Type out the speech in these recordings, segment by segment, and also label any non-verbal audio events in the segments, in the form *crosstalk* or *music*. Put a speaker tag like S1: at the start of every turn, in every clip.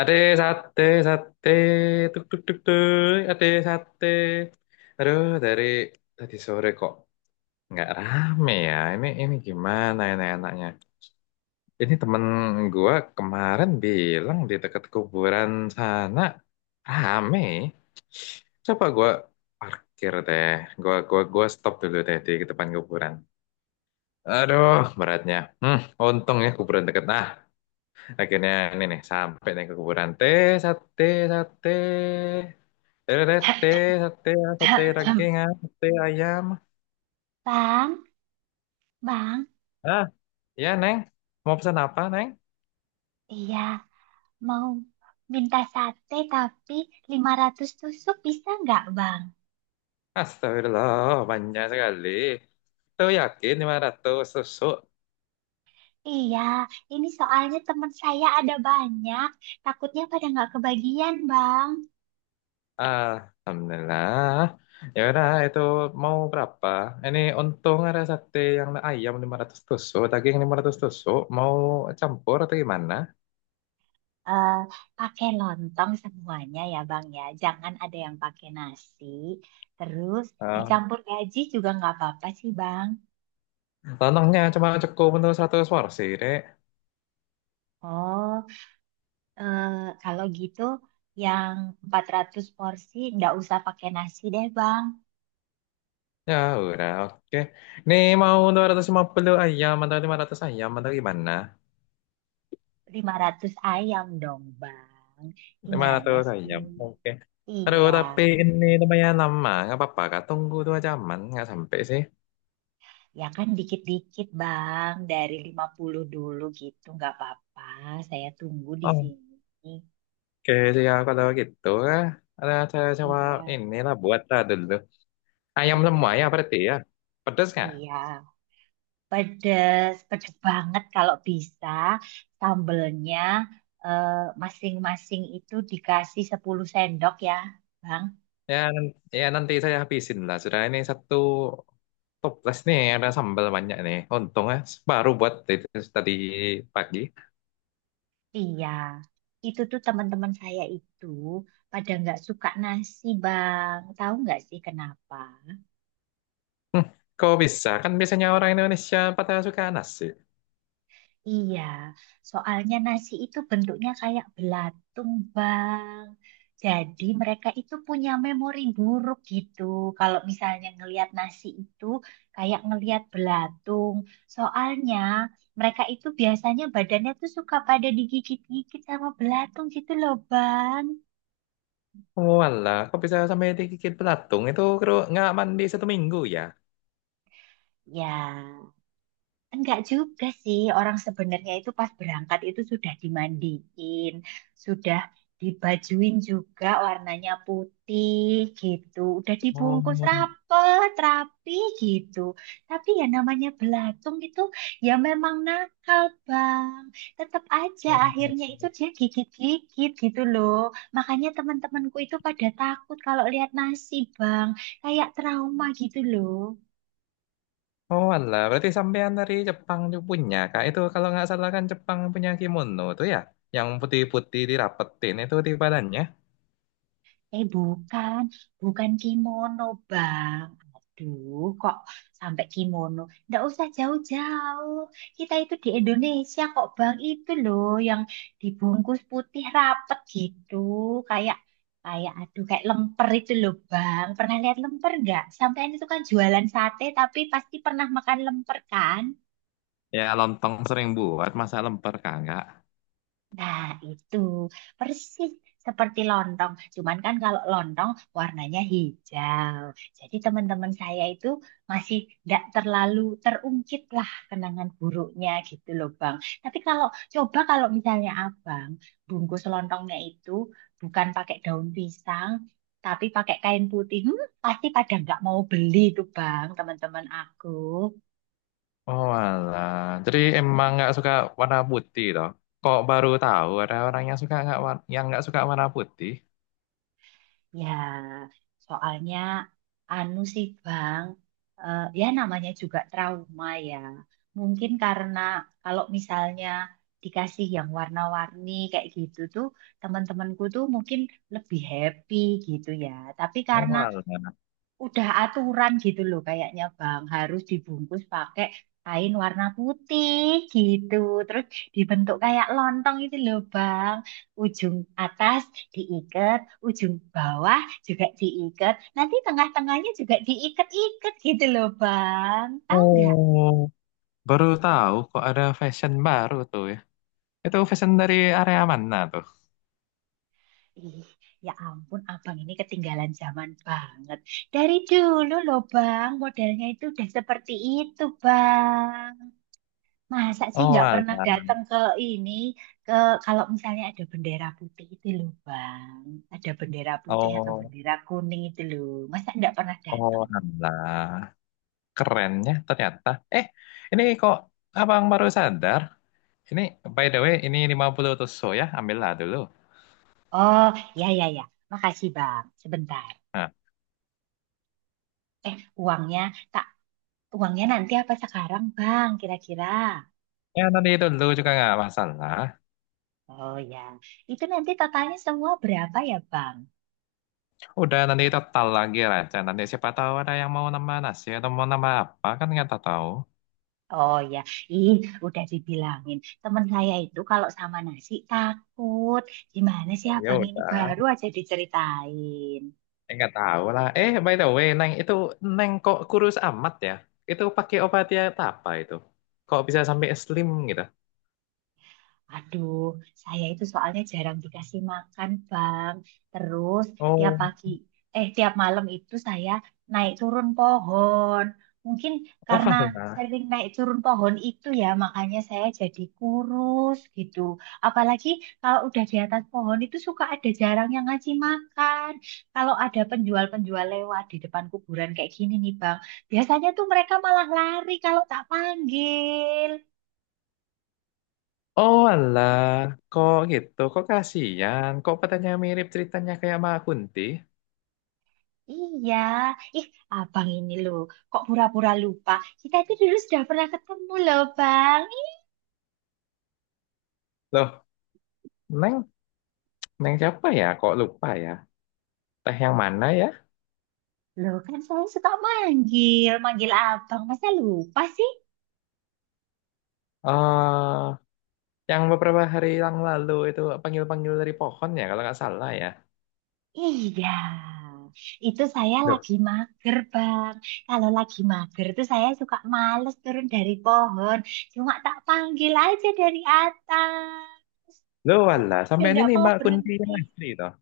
S1: Ade sate, sate, tuk tuk tuk tuk, ade sate. Aduh, dari tadi sore kok nggak rame ya. Ini gimana ini enaknya? Ini temen gua kemarin bilang di dekat kuburan sana rame. Coba gua parkir deh. Gua stop dulu deh di depan kuburan. Aduh, beratnya. Hmm, untung ya kuburan deket. Nah, akhirnya ini nih sampai nih ke kuburan. Teh sate sate. Teh teh
S2: *clears throat*
S1: sate sate daging ah, sate ayam.
S2: Bang, Bang,
S1: Ah, ya Neng. Mau pesan apa Neng?
S2: iya, mau minta sate tapi 500 tusuk bisa nggak, Bang?
S1: Astagfirullah, banyak sekali. Itu yakin 500 susuk.
S2: Iya, ini soalnya teman saya ada banyak, takutnya pada nggak kebagian, Bang.
S1: Ah, Alhamdulillah. Ya udah, itu mau berapa? Ini untung ada sate yang ayam 500 tusuk, daging 500 tusuk. Mau campur atau gimana?
S2: Eh, pakai lontong semuanya ya, Bang ya. Jangan ada yang pakai nasi. Terus
S1: Ah.
S2: dicampur gaji juga nggak apa-apa sih, Bang.
S1: Tanahnya cuma cukup untuk 100 porsi, Dek.
S2: Oh, Eh, kalau gitu yang 400 porsi nggak usah pakai nasi deh Bang.
S1: Ya udah, oke. Ini mau 250 ayam atau 500 ayam atau gimana?
S2: 500 ayam dong Bang. Gimana
S1: 500 ayam,
S2: sih?
S1: oke. Aduh,
S2: Iya,
S1: tapi ini lumayan lama. Nggak apa-apa, Kak. Tunggu 2 jaman. Nggak sampai sih.
S2: ya kan dikit-dikit Bang. Dari 50 dulu gitu nggak apa-apa. Saya tunggu di
S1: Oke,
S2: sini.
S1: siap kalau gitu. Kak. Ada saya coba
S2: Iya,
S1: inilah buat lah dulu. Ayam semua ya
S2: iya,
S1: berarti ya. Pedas nggak?
S2: iya. Pedes, pedes banget kalau bisa. Sambelnya eh, masing-masing itu dikasih 10 sendok ya Bang.
S1: Ya, nanti saya habisin lah. Sudah ini satu toples nih, ada sambal banyak nih. Untungnya baru buat itu tadi pagi.
S2: Iya, itu tuh teman-teman saya itu pada nggak suka nasi, Bang. Tahu nggak sih kenapa?
S1: Kok bisa? Kan biasanya orang Indonesia pada suka nasi.
S2: Iya, soalnya nasi itu bentuknya kayak belatung, Bang. Jadi mereka itu punya memori buruk gitu. Kalau misalnya ngelihat nasi itu kayak ngelihat belatung. Soalnya mereka itu biasanya badannya tuh suka pada digigit-gigit sama belatung gitu loh, Bang.
S1: Walah, kok bisa sampai digigit belatung? Itu kru nggak mandi 1 minggu ya?
S2: Ya. Enggak juga sih, orang sebenarnya itu pas berangkat itu sudah dimandiin, sudah dibajuin juga warnanya putih gitu, udah
S1: Oh,
S2: dibungkus rapet, rapi gitu. Tapi ya namanya belatung itu ya memang nakal, Bang. Tetap aja akhirnya itu dia gigit-gigit gitu loh. Makanya teman-temanku itu pada takut kalau lihat nasi, Bang. Kayak trauma gitu loh.
S1: oh walah, berarti sampean dari Jepang juga punya, Kak. Itu kalau nggak salah kan Jepang punya kimono tuh ya? Yang putih-putih dirapetin itu di badannya.
S2: Eh bukan, bukan kimono bang. Aduh, kok sampai kimono? Nggak usah jauh-jauh. Kita itu di Indonesia kok bang. Itu loh yang dibungkus putih rapet gitu. Kayak, kayak aduh kayak lemper itu loh bang. Pernah lihat lemper nggak? Sampean itu kan jualan sate tapi pasti pernah makan lemper kan?
S1: Ya, lontong sering buat, masa lemper kagak?
S2: Nah, itu persis seperti lontong. Cuman kan kalau lontong warnanya hijau. Jadi teman-teman saya itu masih tidak terlalu terungkit lah kenangan buruknya gitu loh Bang. Tapi kalau coba kalau misalnya Abang bungkus lontongnya itu bukan pakai daun pisang, tapi pakai kain putih, hmm, pasti pada nggak mau beli tuh Bang, teman-teman aku.
S1: Oh alah. Jadi emang nggak suka warna putih toh? Kok baru tahu ada orang yang suka nggak yang nggak suka warna putih?
S2: Ya, soalnya anu sih Bang, eh, ya namanya juga trauma ya. Mungkin karena kalau misalnya dikasih yang warna-warni kayak gitu tuh, teman-temanku tuh mungkin lebih happy gitu ya. Tapi
S1: Oh
S2: karena
S1: alah.
S2: udah aturan gitu loh kayaknya Bang harus dibungkus pakai kain warna putih gitu terus dibentuk kayak lontong itu loh Bang ujung atas diikat ujung bawah juga diikat nanti tengah-tengahnya juga diikat-ikat gitu loh Bang tahu nggak
S1: Oh. Baru tahu kok ada fashion baru tuh ya. Itu fashion dari area mana tuh?
S2: ih ya ampun Abang ini ketinggalan zaman banget dari dulu loh Bang modelnya itu udah seperti itu Bang. Masa sih
S1: Oh
S2: nggak
S1: alah.
S2: pernah datang ke ini ke kalau misalnya ada bendera putih itu loh Bang. Ada bendera putih atau
S1: Oh,
S2: bendera kuning itu loh. Masa nggak pernah
S1: oh
S2: datang?
S1: alah. Kerennya ternyata. Eh, ini kok abang baru sadar? Ini by the way ini 50 tusuk ya, ambillah dulu.
S2: Oh, ya ya ya. Makasih Bang. Sebentar.
S1: Nah,
S2: Eh, uangnya tak uangnya nanti apa sekarang Bang kira-kira?
S1: ya nanti itu dulu juga nggak masalah.
S2: Oh ya. Itu nanti totalnya semua berapa ya Bang?
S1: Udah nanti total lagi aja. Nanti siapa tahu ada yang mau nambah nasi atau mau nambah apa kan nggak tahu.
S2: Oh ya, In, udah dibilangin. Temen saya itu kalau sama nasi takut. Gimana sih
S1: Ya
S2: abang ini
S1: udah,
S2: baru aja diceritain.
S1: eh, nggak tahu lah. Eh, by the way, Neng itu Neng kok kurus amat ya? Itu pakai obat diet apa itu? Kok bisa sampai slim gitu?
S2: Aduh, saya itu soalnya jarang dikasih makan, Bang. Terus tiap
S1: Oh,
S2: pagi, eh tiap malam itu saya naik turun pohon. Mungkin
S1: oh
S2: karena
S1: alah.
S2: sering naik turun pohon itu ya, makanya saya jadi kurus gitu. Apalagi kalau udah di atas pohon itu suka ada jarang yang ngasih makan. Kalau ada penjual-penjual lewat di depan kuburan kayak gini nih, Bang. Biasanya tuh mereka malah lari kalau tak panggil.
S1: Oh alah, kok gitu? Kok kasihan? Kok petanya mirip ceritanya kayak Mbak Kunti?
S2: Iya, ih abang ini loh, kok pura-pura lupa. Kita itu dulu sudah pernah ketemu loh bang. Ih,
S1: Loh, Neng, Neng siapa ya? Kok lupa ya? Teh yang mana ya?
S2: loh kan saya suka manggil abang. Masa lupa sih?
S1: Eh, yang beberapa hari yang lalu itu panggil-panggil dari pohon ya kalau nggak salah ya.
S2: Iya, itu saya
S1: Duh,
S2: lagi mager bang. Kalau lagi mager tuh saya suka males turun dari pohon. Cuma tak panggil aja dari atas.
S1: lu
S2: Tapi kok
S1: walah
S2: Dia
S1: sampai ini
S2: tidak
S1: nih
S2: mau
S1: Mbak Kunti
S2: berhenti.
S1: yang asli toh.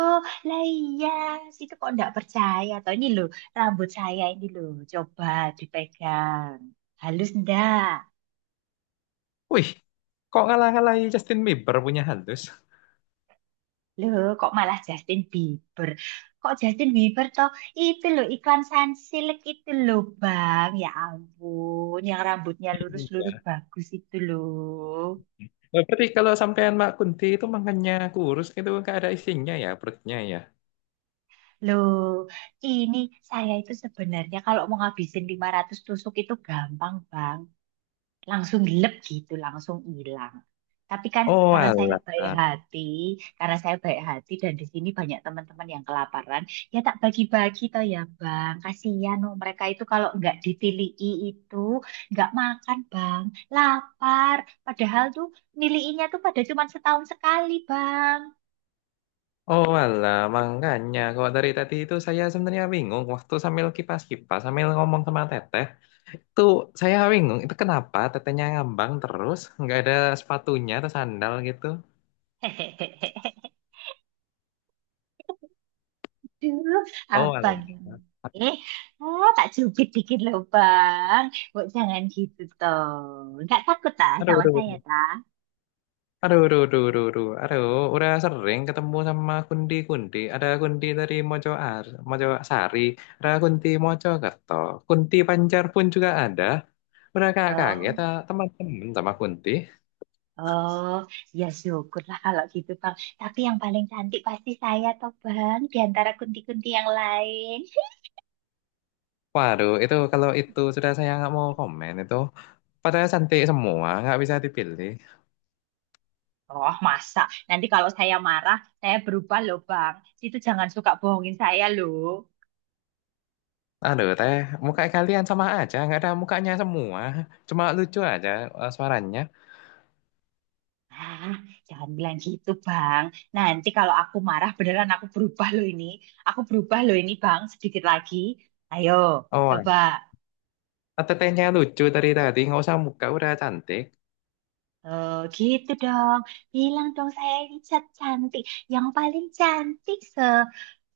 S2: Oh, lah iya, situ kok nggak percaya. Toh ini loh, rambut saya ini loh, coba dipegang. Halus ndak?
S1: Wih, kok ngalah-ngalahi Justin Bieber punya halus?
S2: Loh, kok malah Justin Bieber? Kok Justin Bieber toh? Itu loh, iklan Sunsilk itu loh, Bang. Ya ampun, yang rambutnya lurus-lurus
S1: Iya.
S2: bagus itu loh.
S1: Nah, berarti kalau sampean Mbak Kunti itu makannya kurus itu nggak ada isinya ya perutnya ya.
S2: Loh, ini saya itu sebenarnya kalau mau ngabisin 500 tusuk itu gampang, Bang. Langsung gelap gitu, langsung hilang. Tapi kan
S1: Oh
S2: karena saya
S1: alah.
S2: baik hati, karena saya baik hati dan di sini banyak teman-teman yang kelaparan, ya tak bagi-bagi toh ya Bang. Kasihan loh mereka itu kalau nggak ditilii itu nggak makan Bang, lapar. Padahal tuh niliinya tuh pada cuma setahun sekali Bang.
S1: Oh alah, makanya kok dari tadi itu saya sebenarnya bingung waktu sambil kipas-kipas sambil ngomong sama Teteh. Tuh saya bingung itu kenapa tetehnya ngambang terus nggak ada sepatunya atau sandal gitu.
S2: *laughs* Aduh,
S1: Oh,
S2: abang
S1: alah.
S2: ini. Ah, tak cubit dikit loh, Bang. Bu, jangan gitu, toh. Nggak takut, tak,
S1: Aduh,
S2: sama
S1: aduh,
S2: saya,
S1: aduh,
S2: tak?
S1: aduh, aduh, aduh, aduh, aduh, aduh. Udah sering ketemu sama kundi-kundi. Ada kundi dari Mojo Sari, ada kundi Mojo Kerto, kundi Pancar pun juga ada. Udah kak kaget
S2: Oh,
S1: ah, teman-teman sama kunti.
S2: oh, ya syukurlah kalau gitu, Bang. Tapi yang paling cantik pasti saya, toh, Bang, di antara kunti-kunti yang lain.
S1: Waduh, itu kalau itu sudah saya nggak mau komen itu. Padahal cantik semua, nggak bisa dipilih.
S2: Oh, masa? Nanti kalau saya marah, saya berubah loh, Bang. Itu jangan suka bohongin saya loh.
S1: Aduh teh, muka kalian sama aja, nggak ada mukanya semua. Cuma lucu aja eh, suaranya.
S2: Ah, jangan bilang gitu, Bang. Nanti kalau aku marah, beneran aku berubah loh ini. Aku berubah loh ini, Bang, sedikit lagi. Ayo,
S1: Oh,
S2: coba.
S1: tetehnya lucu dari tadi, nggak usah muka, udah cantik.
S2: Eh, gitu dong. Bilang dong saya ini cantik. Yang paling cantik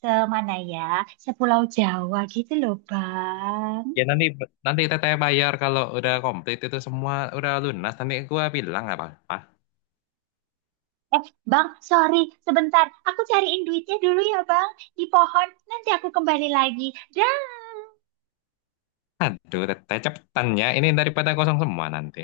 S2: semana ya? Sepulau Jawa gitu loh, Bang.
S1: Ya nanti nanti teteh bayar kalau udah komplit itu semua udah lunas. Nanti gua bilang apa apa.
S2: Eh, Bang, sorry, sebentar. Aku cariin duitnya dulu ya, Bang. Di pohon. Nanti aku kembali lagi. Dah.
S1: Aduh, teteh cepetannya. Ini daripada kosong semua nanti.